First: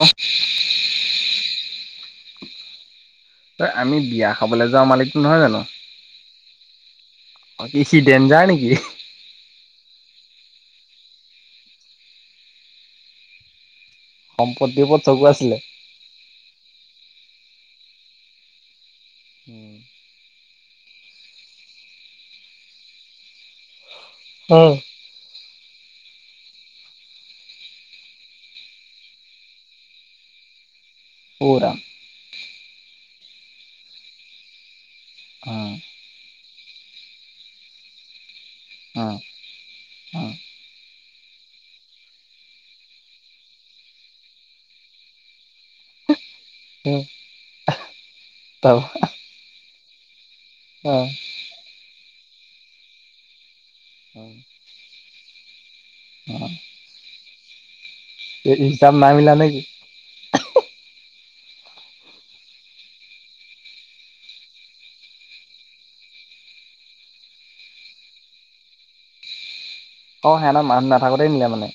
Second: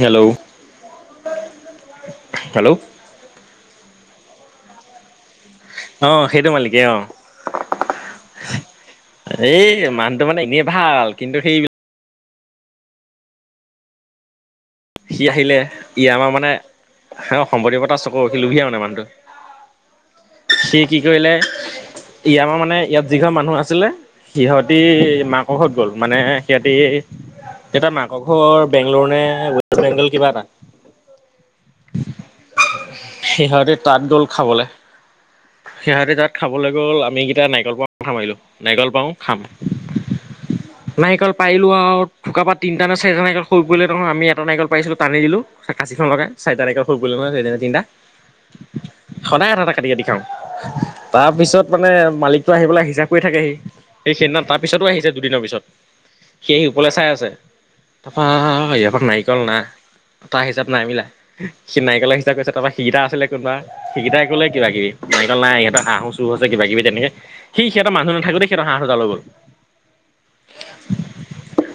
Hello! Hello! এই আমি বিয়া খাবলৈ যোৱা মালিকটো নহয় জানো? অঁ সেইটো মালিকেই অঁ। বাকী সি ডেঞ্জাৰ নেকি এই মানুহটো মানে এনেই ভাল কিন্তু সেই সম্পত্তি সি আহিলে ই আমাৰ মানে সম্পত্তিবত চকু সি লোভিয়া মানে মানুহটো [inaudible] সি কি কৰিলে ইয়া আমাৰ মানে ইয়াত যি ঘৰ মানুহ আছিলে। সিহঁতি অ মা কৰ ঘৰত গ'ল। মানে সিহঁতি সিহঁতৰ মাকৰ ঘৰ বেংগলৰ নে ৱেষ্ট বেগল কিবা এটা। [unintelligible] সিহঁতি তাত গ'ল খাবলৈ। উম সিহঁতি তাত খাবলৈ গ'ল, আমি কেইটা নাৰিকলৰ ওপৰত মাথা মাৰিলো। নাৰিকল পাৰো উম খাম। উম নাৰিকল পাৰিলোঁ আৰু থুকা পা তিনটা না চাৰিটা নাৰিকল হৰি পৰিলে নহয় আমি এটা নাৰিকল পাৰিছিলো টানি দিলোঁ। কাচিখন লগাই চাৰিটা নাৰিকল হৰি উম পৰিলে নহয় তিনটা নে চাৰিটা। তাৰ সদায় এটা এটা কাটি কাটি খাওঁ। উম তা তাৰ পিছত মানে মালিকটো আহি পেলাই হিচাপ কৰি থাকেহি। সেই সেইদিনা তাৰ পিছতো আহিছে দুদিনৰ পিছত। উম। সি ওপৰলৈ চাই আছে, হিচাপ নাই তাৰপৰা মিলা নেকি তাৰ হিচাপ নাই মিলা। সি নাৰিকল হিচাপ কৰিছে তাৰপিছত সিগিতা আছিলে কোনবা। সিগিতাই ক'লে কিবা কিবি নাৰিকল নাই ইহঁতৰ হাঁহো চুৰ হৈছে কিবা কিবি তেনেকে। সি সিহঁতৰ মানুহ নাথাকোতে সিহঁতৰ হাঁহ দুটা লৈ গ'ল। অ', হেঁতৰ মানুহ নাথাকোতেই নিলে মানে।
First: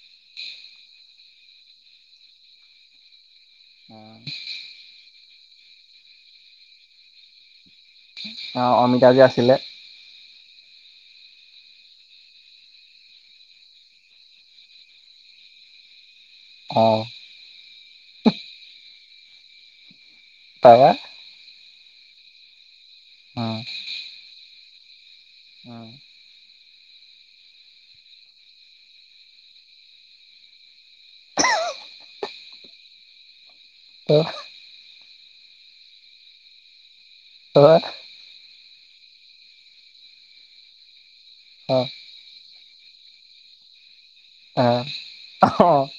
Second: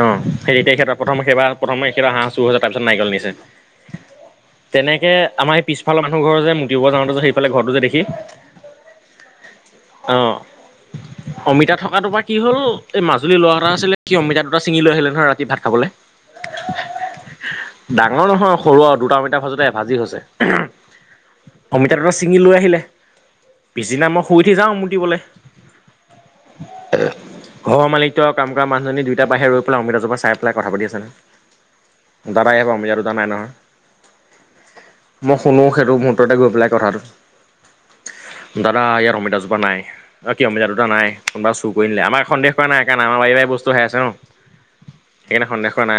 অ', সেই তেতিয়া সেই প্ৰথম সেইবাৰ প্ৰথমে হাঁহ চুৰ হৈছে তাৰপিছত নাৰিকল নিছে। তেনেকে আমাৰ এই পিছফালৰ মানুহ ঘৰ যে মুতিব যাওঁতে যে সেইফালে ঘৰটো যে দেখি। অঁ অমিতা যে আছিলে। অ'। অমিতা থকাটোৰ পৰা কি হ'ল, এই মাজুলী ল'ৰা এটা আছিলে সি অমিতা দুটা ছিঙি লৈ আহিলে ধৰ ৰাতি ভাত খাবলে। অ'। ডাঙৰ নহয় সৰু আৰু দুটা অমিতা ভাজোঁতে এভাজি হৈছে। তাৰপৰা অমিতা দটা ছিঙি লৈ আহিলে। পিছদিনা মই শুই উঠি যাওঁ মুতিবলে। উম। [inaudible] ঘ'ৰৰ মলিকটো আৰু কাম ক'ৰা মানুহজনী দুইটা বাহিৰত ৰৈ পেলাই অমিতা জোপা চাই পেলাই ক'থা পাতি আছে নহয়। [inaudible] দাদা এয়াৰ পৰা অমিতা দুটা নাই নহয়। ত। মই শুনো সেইটো মুহৰ্ততে গৈ পেলাই কথাটো। হয়। দাদা ইয়াত অমিতা জোপা নাই। আ, কি অমিতা দুটা নাই, কোনবা চুৰ কৰি নিলে। আমাক সন্দেহ কৰা নাই কাৰণ আমাৰ বাৰীৰ পৰাই বস্তু হেৰাইছে ন। আ, অহ। সেনা,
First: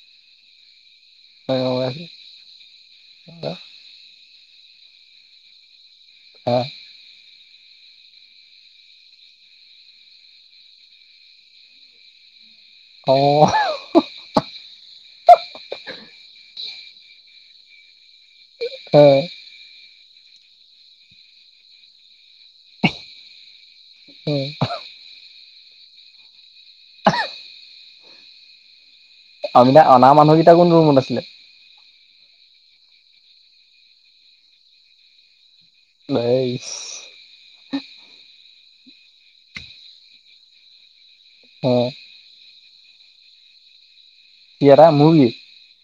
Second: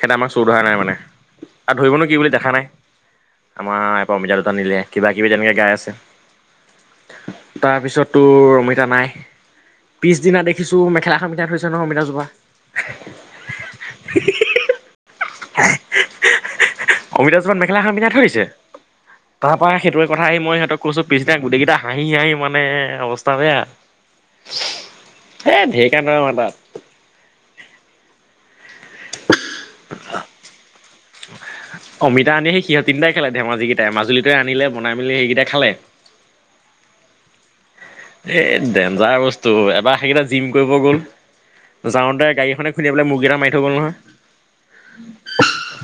সেনা আমাক চুৰ ধৰা নাই মানে। আৰু ধৰিবনো কি বুলি দেখা নাই। আমা প, অমিতা দুটা নি'লে, কিবা কিবি তেনেকে গাই আছে। অ। তাৰপিছত তোৰ অমিতা নাই। পিছদিনা দেখিছোঁ মেখেলাখন থৈছে ন' অমিতা জোপা। অ'। হা হি হা হি। অমিতা জোপাত মেখেলাখন পিন্ধাই থৈ আহিছে। তাৰ পৰা সেইটোয়ে কথা আহি মই সিহঁতক কৈছোঁ পিছদিনা গোটেইকেইটা হাঁহি হাঁহি মানে অৱস্থা বেয়া। উম। এ, ঢেৰকানেও এটা। [inaudible] অমিতা অনা মানুহ কেইটা কোনটো ৰুমত আছিলে। অমিতা আনি সেই সিহঁত তিনটাই খেলে, ধেমাজি কেইটাই মাজুলীটে আনিলে বনাই মেলি সেইকেইটাই খালে। বাইচ। এ, ডেঞ্জাৰ বস্তু এবাৰ সেইকেইটা জিম কৰিব গ'ল। অ যাওতে গাড়ী এখনে খুলিয়াই পেণে মুৰ্গী এটা মাৰি থৈ গ'ল নহয়। ই এটা মুৰ্গী।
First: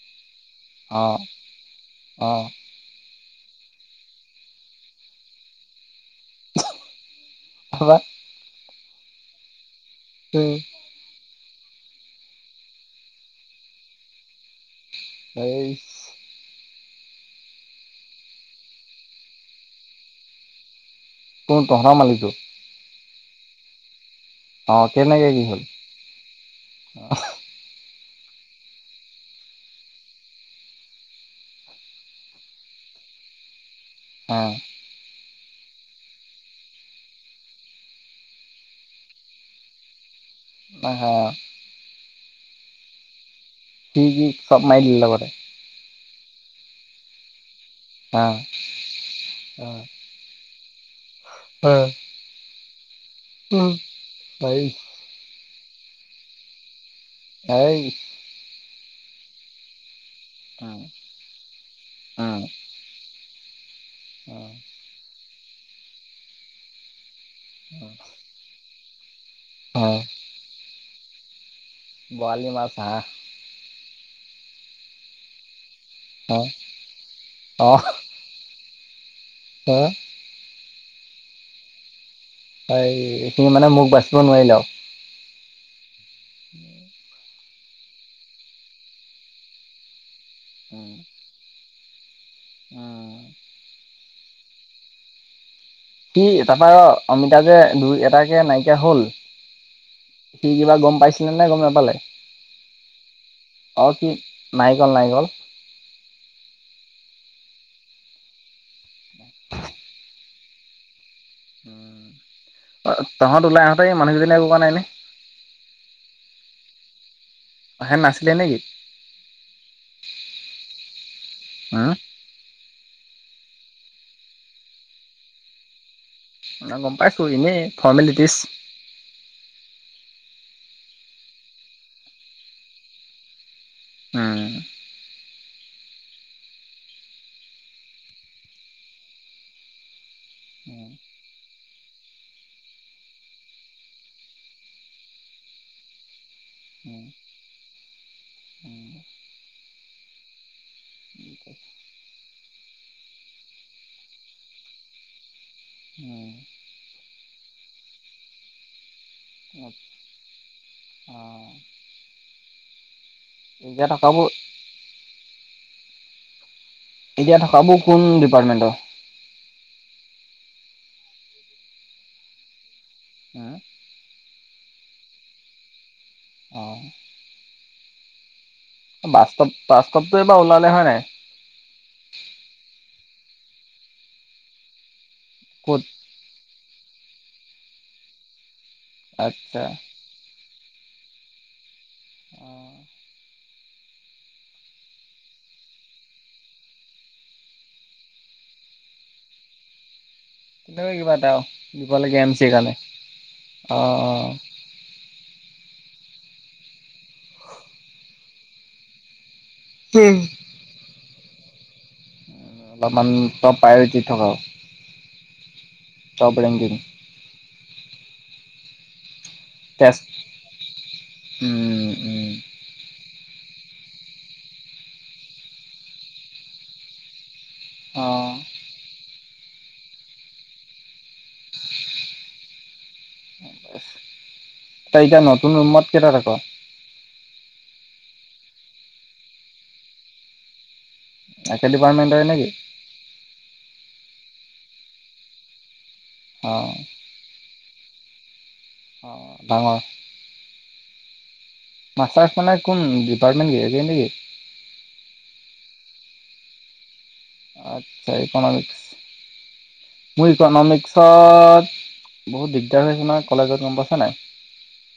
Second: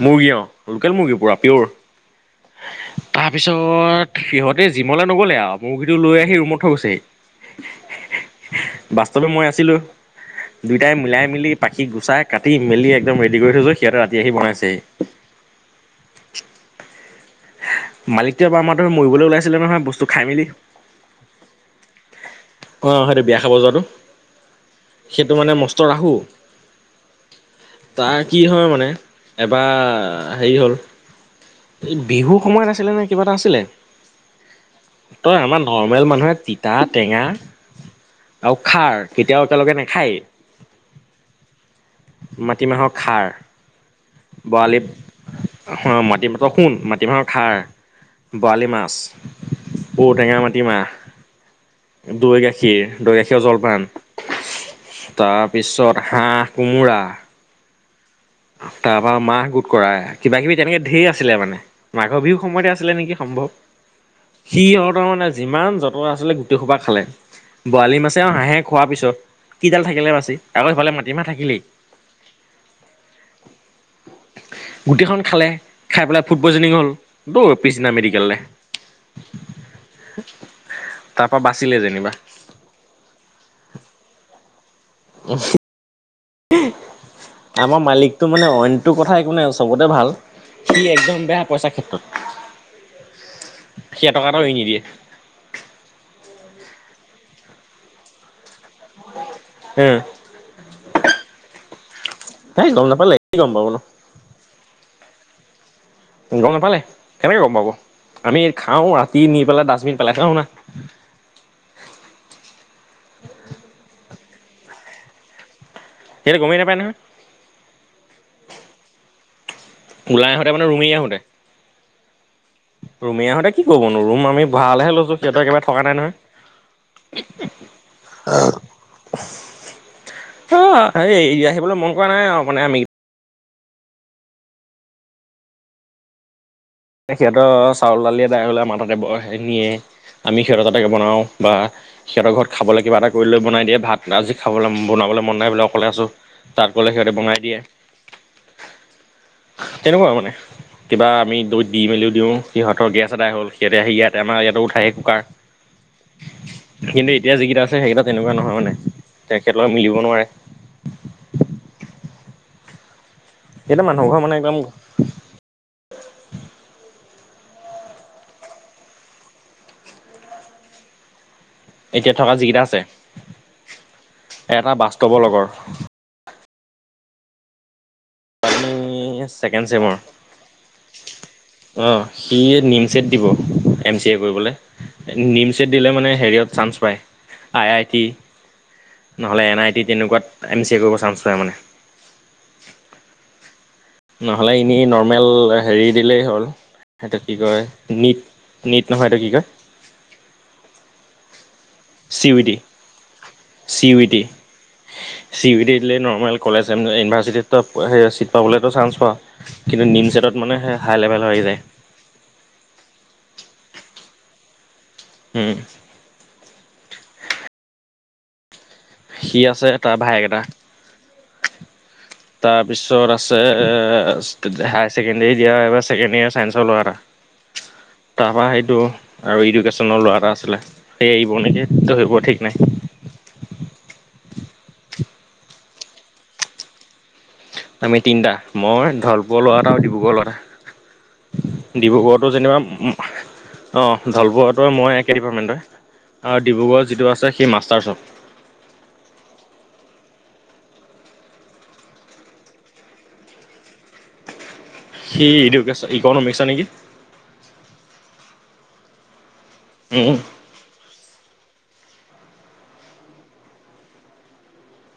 মুৰ্গী অ', লোকেল অ মুৰ্গী পুৰা অ পিয়ৰ। তাৰপিছত সিহঁতে জিমলৈ নগ'লে আৰু। মুৰ্গীটো লৈ আহি ৰুমত থৈ গৈছেহি। তাৰপা বাস্তৱে মই আছিলোঁ। উম। দুইটাই মিলাই-মেলি, পাখি গুচাই, কাটি-মেলি একদম ৰেডি কৰি থৈ গৈ, সিহঁতে ৰাতি আহি বনাইছেহি। এই। মালিকটো এবাৰ আমাৰ‌ তাত মৰিবলৈ ওলাইছিলে নহয়, বস্তু খাই মেলি। কোন, তহঁতৰ মালিকটো? অহ সেইটো, বিয়া খাব যোৱাটো। অ কেনেকে সেইটো কি মানে হ'ল মস্ত ৰাহু। তাৰ কি হয় মানে- বা হেৰি হ'ল, এই বিহু সময়ত আছিলে নে, কিবা এটা আছিলে। অহ। তই আমাৰ নৰ্মেল মানুহে তিতা, টেঙা- আৰু খাৰ, কেতিয়াও একেলগে নেখায়ে। অ', হ'। মাটিমাহৰ খাৰ। কি কি চব মাৰি দিল লগতে। অহ, মাটিমাটো শুণ। মাটিমাহৰ খাৰ। অ বোৱালী মাছ, অ ঔটেঙা, মাটিমাহ। অ। দৈ-গাখীৰ। দৈ-গাখীৰৰ জলপান। এই তাৰ পিছত হাঁহ-কোমোৰা। অই। তাৰ পৰা মাহ গোট কৰা। কিবা-কিবি তেনেকে উম ঢেৰ আছ- ছিলে মানে। মাঘৰ বিহু সময়তে আছিলে নেকি সম্ভৱ। উম সি সিহঁতৰ মানে যিমান যত- তৰ আছিলে গোটেই খোপা খালে। বোৱালি মাছেও হাঁহে খোৱাৰ পিছত। কিডাল থাকিলে বাচি? আকৌ ইফালে মাটিমাহ থাকিলেই। বৱালি মাছ, হাঁহ। গোটেইখন খালে, খাই পেলাই ফুড পইজনিং হ'ল। তু পিছদিনা মেডিকেললে। হা? তাৰ পৰা বাচিলে যেনিবা। হয়। এইখিনি মানে মুখ বাচিব নোৱাৰিলে আৰু। উম। হি। আমাৰ মালিকটো মানে অইনটো কথা একো নাই, চবতে ভাল। সি একদম বেয়া, পইচাৰ ক্ষেত্ৰত। উম। সি এটকাও এৰি নিদিয়ে। কি তাৰপৰা ৰ'। অমিতা যে দুই এটা কে নাই- কিয়া হ'ল। উম সি কিবা গম পাইছিলে নে গম নাপালে? তাই গম নাপালে। কি গম পাব নু। অ কি নাৰিকল, নাৰিকল। গম নাপালে। কেনেকে গম পাব? আমি খাওঁ, ৰাতি নি পেলাই ডাস্টবিন পেলাই থৈ আহোঁ না। উম। অ', তহঁত ওলাই আহঁতে মানুহজনীয়ে একো কোৱা নাই নে? সেইটো গমে নেপায় নহয়। অ' হে' নাছিলে নেকি? ওলাই আহোঁতে মানে ৰুম এৰি আহোঁতে? উম, ৰুম এৰি অহোঁতে কি ক'ব নো? ৰুম আমি ভালহে লৈছোঁ। সিহঁতক কিবা ঠগা নাই নহয়। না গম পাইছোঁ। এনে ফৰ্মেলিটিজ। অ' এই' ই' আহিবলৈ মন কৰা নাই ন? মানে আমি- উম। এ সিহঁতৰ চাউল দালি ইয়াত অহিবলে মাঠাটো বৰ হেঙিয়ে। আমি সিহঁতৰ তাতে গৈ উম, বনাওঁ, বা- সিহঁতৰ ঘৰত খাবলৈ কিবা এটা কৰি লৈ বনাই দিয়ে ভাত আজি খাবলৈ বনাবলৈ মন নাই বোলে অকলে আছোঁ। তাত গ'লে সিহঁতে বনাই দিয়ে। তেনেকুৱা মানে কিবা আমি দৈ। দি মেলিও দিওঁ সিহঁতৰ গেছ এদাই হ'ল সিহঁতে আহি ইয়াতে আমাৰ ইয়াতো উঠাই হি কুকাৰ। কিন্তু এতিয়া যিকেইটা আছে সেইকেইটা তেনেকুৱা নহয় মানে তেখেতৰ লগত আচ্ছা। মিলিব নোৱাৰে। [inaudible] সিহঁতৰ এতিয়া মানুহ ঘৰ থকাবোৰ মানে ইমান। এতিয়া থকা বোৰ কোন ডিপাৰ্টমেণ্টৰ। এতিয়া থকা যিকেইটা আছে এটা বাস্তৱৰ লগৰ। অ', আমি বাস্তৱ ছেকেণ্ড চেমৰ বাস্তৱতটো এইবাৰ ওলালে হয় নাই। অঁ সি নিম চছেট দিব এম চি এ কৰিবলৈ। নিম চছেট ক'ত দিলে মানে হেৰিত চান্স পায় আই আই টি। নহ'লে আচ্ছা এন আই টি তেনেকুৱাত এম চি এ কৰিব চান্স পায় মানে। [inaudible] নহ'লে এনেই নৰ্মেল হেৰি দিলেই হ'ল। সেইটো কি কয় নীট নীট নহয় এইটো কি কয়। আছে আৰু কিবা এটা দিব লাগে M U E C T কাৰণে অ চি ইউ ই টি অ। চি ইউ ডি দিলে নৰ্মেল কলেজ চিট পাবলৈ তই চান্স পাম। কিন্তু নিম অ'। চছেটত মানে হাই লেভেল হৈ যায়। অলপমান টপ প্ৰায়ৰিটি থকা। উম। Top ranking. সি আছে তাৰ টেষ্ট ভায়েক এটা উম, উম, তাৰ পিছত আছে হায় ছেকেণ্ডৰী দিয়া ছেকেণ্ড ইয়েৰ চাইন্সৰ ল'ৰা এটা। অ'। তাৰপৰা সেইটো আৰু এডুকেশ্যনৰ ল'ৰা এটা আছিলে সেই আহিব নেকি ত সেইবোৰ ঠিক [inaudible] ত এতিয়া নতুন ৰুমত কেইটা থাকক? আমি তিনিটা মই ধলপৰ ল'ৰা এটা আৰু ডিব্ৰুগড় ল'ৰা এটা। একে ডিপাৰ্টমেণ্টৰে ডিব্ৰুগডটৈ নেকি যেনিবা অঁ ধলপুৰটো মই একে ডিপাৰ্টমেণ্টৰ। আৰু অ ডিব্ৰুগড় যিটো আছে সেই মাষ্টাৰ্ছ। অ ডাঙৰ। মাষ্টাৰ্ মানে কোন ডিপাৰ্টমেণ্টে দিয়ে নেকি? সি ইকনমিক্সৰ নেকি? আচ্ছা ইকনমিক্স। উম ইকনমিক্সত বহুত দিগদাৰ হৈ আছে নহয় কলেজত গম পাইছা নাই।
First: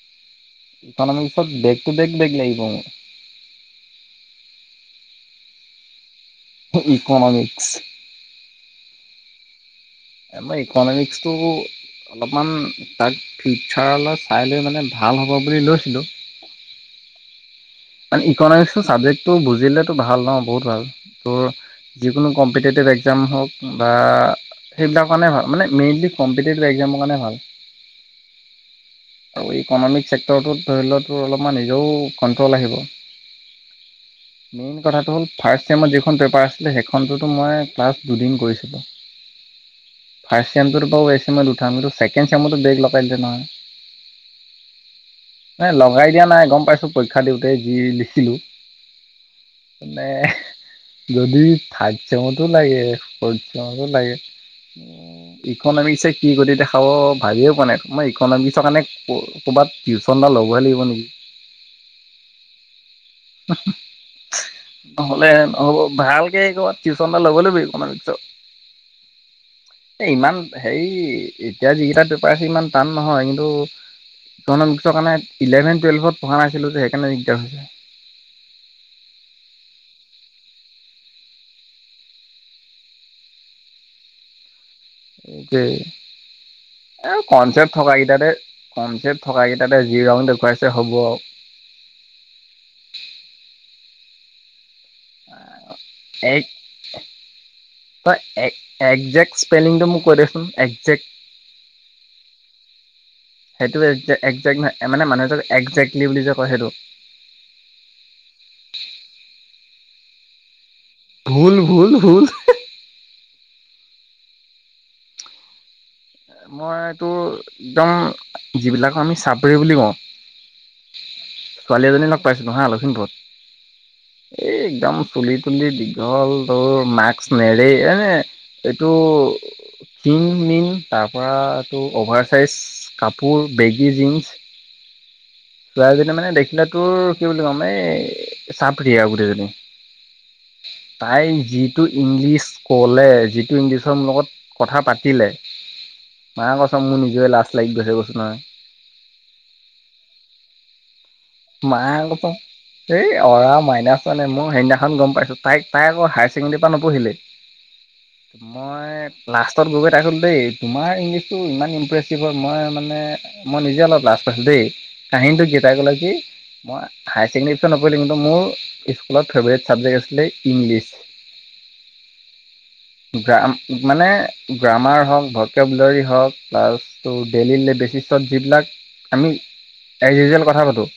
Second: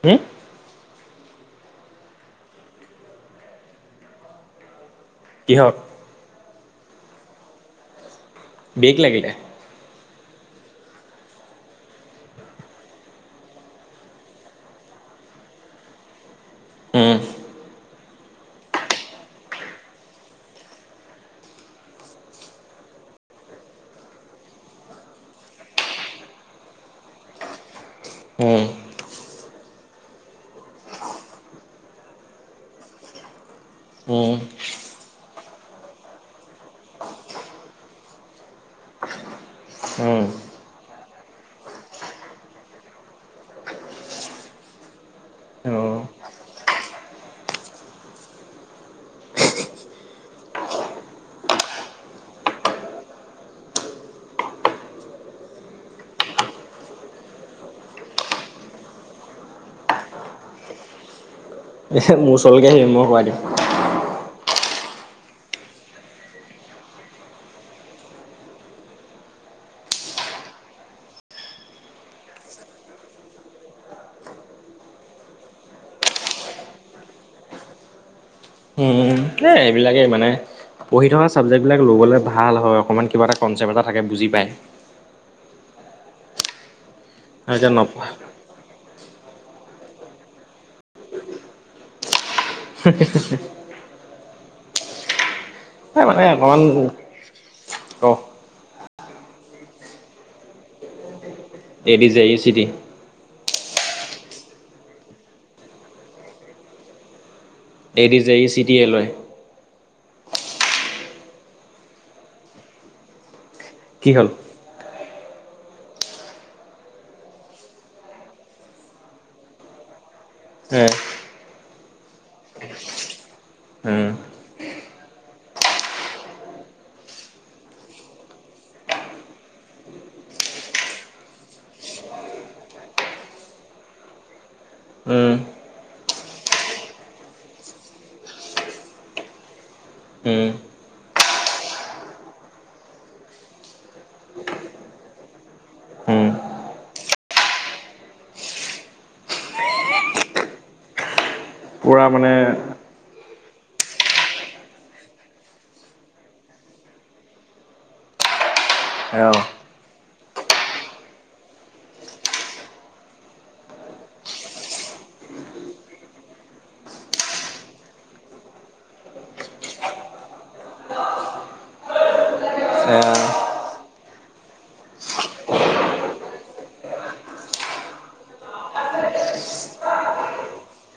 কি? ইকনমিক্সত বেগ টু বেগ বেগ লাগিব মোৰ। কিহত? ইকনমিক্স। বেগ লাগিলে। মই ইকনমিক্সটো অলপমান তাক ফিউচাৰলৈ চাই লৈ মানে ভাল হ'ব বুলি লৈছিলোঁ। উম। মানে ইকনমিক্সৰ চাবজেক্টটো বুজিলেতো ভাল ন বহুত ভাল। যিকোনো কম্পিটিটিভ এক্সাম হওঁক বা সেইবিলাক কাৰণে ভাল মানে মেইনলি কম্পিটিভ একজামৰ কাৰণে ভাল। উম। ইকনমিক চেক্টৰটোত ধৰি লওতো অলপমান এনেয়ো কন্ট্ৰল আহিব। উম। মেইন কথাটো হ'ল ফাৰ্ষ্ট চেমত যিখন পেপাৰ আছিলে সেইখনতো মই ক্লাছ দুদিন কৰিছিলোঁ। উম ফাৰ্ষ্ট চেমটোৰ বাৰু এইট ছেমত উঠাম চেকেণ্ড চেমত বেগ লগাই দিছে নহয়। [unintelligible] নাই উম লগাই দিয়া নাই গম পাইছো পৰীক্ষা দিওঁতে যি লিখিলোঁ। মানে যদি থাৰ্ড চেমতো লাগে ফৰ্থ চেমতো লাগে। ইকনমিক্সনে কি কৰি দেখাব ভাবিয়ে পোৱা নাই মই ইকনমিক্সৰ কাৰণে ক কৰবাত টিউশ্যন এটা লবই লাগিব নেকি। এ মোৰ ওচৰলৈ আহিবি মই কৰাই দিম। নহ'লে নহ'ব ভালকে ক'ৰবাত টিউশ্যন এটা ল'ব লাগিব। এ ইমান হেৰি এতিয়া যিকেইটা পেপাৰ আছে ইমান টান নহয় কিন্তু ইকনমিক্সৰ কাৰণে ইলেভেন টুৱেল্ভত পঢ়া নাছিলো যে সেইকাৰণে দিগদাৰ হৈছে। উম। এ এইবিলাকেই মানে। পঢ়ি থকা চাবজেক্টবিলাক ল'বলে ভাল হয়। অকণমান কিবা এটা কনচেপ্ট এটা থাকে, বুজি পায়। সেইটোৱে এ এতিয়া কনচেপ্ট নপ থকাকেইটাৰে কমচেপ থকা কেইটাতে যি ৰং দেখুৱাইছে হ'ব। উম, হা, হা। মানে এই অকণমান ক এক একজেক্ট স্পেলিংটো মোক কয় দিয়কচোন একজেক্ট। এ দি যে ই চি টি। সেইটো এক মানে মানুহক এক্সজেক্ট নেম বুলি যে কয় সেইটো। A D J C T A Y. ভুল- ভুল- ভুল। কি হ'ল? মই এইটো একদম যিবিলাক আমি চাপৰি বুলি কওঁ। উম। ছোৱালী এজনী লগ পাইছিলো হা, লখিমপুৰৰ। উম, এই একদম চুলি- তুলি দীঘল তোৰ মাস্ক নেৰে এনে আ। এইটো ক্ষীণ-মিন। তাৰপৰাতো অ'ভাৰ চাইজ কাপোৰ বেগী জীন্স। উম। ছোৱালীজনী মানে দেখিলা তোৰ কি বুলি ক'ম এই চাপৰী আৰু গোটেইজনী। উম, তাই যিটো ইংলিছ ক'লে, যিটো ইংলিছৰ মোৰ লগত কথা পাতিলে, উম, মা কচম মোৰ নিজৰে লাজ লাগি গৈছে কৈছো নহয়। মা পূৰা মানে কচম। এই অৰা মাইনাছ মানে মই সেইদিনাখন গম পাইছো। তাইক- তাই আকৌ হায়াৰ ছেকেণ্ডেৰীৰ পৰা নপঢ়িলেই। [unintelligible] [unintelligible] মই অ' লাষ্টত গৈ- গৈ তাই ক'লে দেই, তোমাৰ ইংলিছটো ইমান ইমপ্ৰেচিভ হয় মই মানে মই নিজে অলপ লাজ পাইছো দেই। কাহিনীটো গেইটাই গলে কি মই হায়াৰ ছেকেণ্ডেৰীৰ নপঢ়িলে, নকৰিলোঁ কিন্তু মোৰ স্কুলত ফেভৰেট ছাবজেক্ট আছিলে ইংলিছ। [unintelligible] গ্ৰাম মানে গ্ৰামাৰ হওক, ভকোবুলাৰী হওক, প্লাছ ত' ডেইলি বেচিছত যিবিলাক আমি এজ ইজুৱেল কথা পাতো।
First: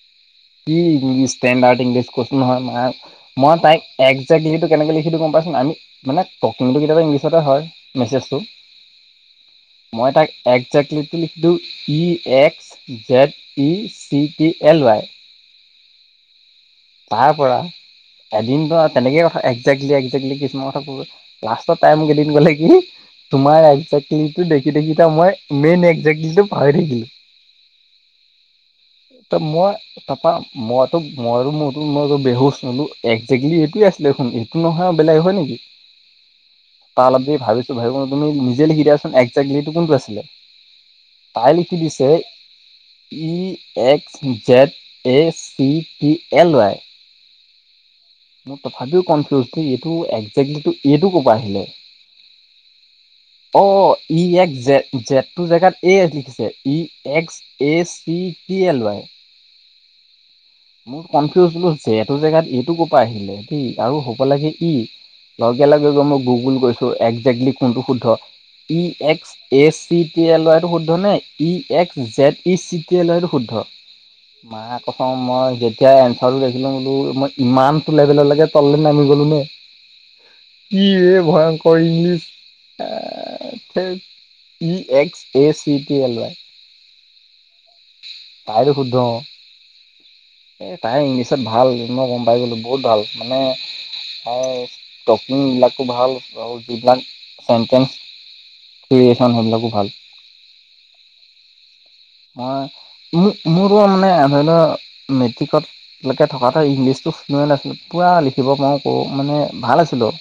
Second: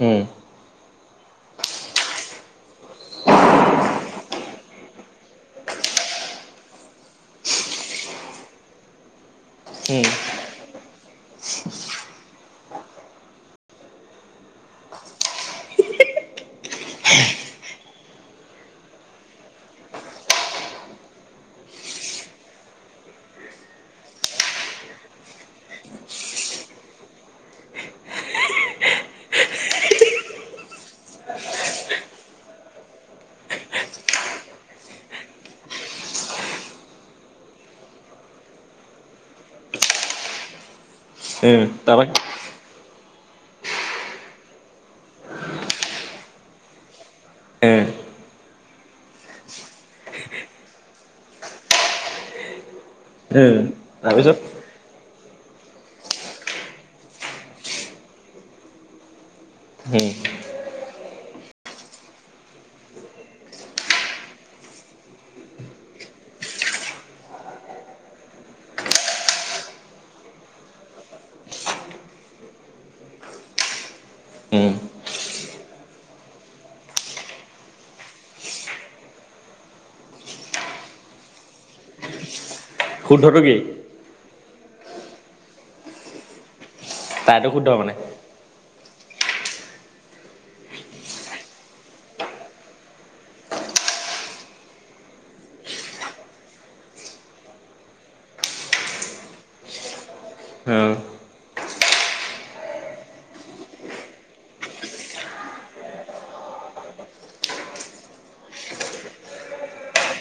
উম। কি ইংলিছ ষ্টেণ্ডাৰ্ট ইংলিছ, কৈছোঁ নহয় ভাই। মই তাইক একজেক্টলী লিখাটো কেনেকে লিখে গ'ম পইছা নাই, আমি মানে টকিংটো কেতিয়াবা ইংলিছতে হয়, মেছেজটো। উম। মই তাইক একজেক্টলি লিখি দিওঁ E X Z E C T L Y. তাৰ পৰা এদিনটো, তেনেকে কথা এক্টজেলী- এক্টজেলী কিছুমান কিছুমান কলো। লাষ্টত তাই এদিন কলে কি তোমাৰ একজেক্টলিটো দেখি- দেখি মই মেইন একজেক্টলিটো পাহৰি থাকিলো। [unintelligible] ত, মই তাৰপৰা মইতো, মই মোৰ মই বেহুজ হলো একজেক্টলি এইটোয়ে আছিলে। এখন এইটো নহয় আৰু বেলেগ হয় নেকি? তাৰ আ, ভাবিছো ভাবি তুমি নিজে লিখি দিয়াচোন, এক্টজেলি এইটো কোনটো আছিলে। তাই উম লিখি তাৰপা দিছে। E X Z A C P L Y. উম মোৰ তথাপিও কনফিউজ এইটো একজেক্টলি এইটো কপা আহিলে। [unintelligible] অ ই তাৰপিছত এক্স জেদ জেদ টোৰ জেগাত এ লিখিছে E X. A C T L Y. উম। মোৰ কনফিউজ বোলো যেটো জেগাত এইটো কপা আহিলে দেই আৰু হ'ব লাগে ই। ঘৰ গৈ মই গুগুল গৈছো একজেক্টলি কোনটো শুদ্ধ, E X A C T A L ৱাইটো শুদ্ধ নে, E X Z E C T A এইটো শুদ্ধ। মা উম কচম মই যেতিয়া এনচাৰটো দেখিলো বোলো মই ইমানটো লেভেলকে তললে নামি গলোঁ নে কি এ ভয়ংকৰ শুদ্ধটো কি English E X A C T L Y. তাইতো শুদ্ধ মানে। তাইৰো শুদ্ধ অ। এ তাই ইংলিছত ভাল মই গম পাই গলোঁ বহুত ভাল মানে তাই টকিংবিলাকো ভাল আৰু যিবিলাক চেন্টেঞ্চ ফৰি চন সেইবিলাকো ভাল। উম। মই মোৰো মানে ধৰি লহ মেট্ৰিকত। কে থকাত ইংলিছো শুনোৱে নাছিলো পুৰা লিখিব পাৰো ক মানে ভাল আছিলোঁ।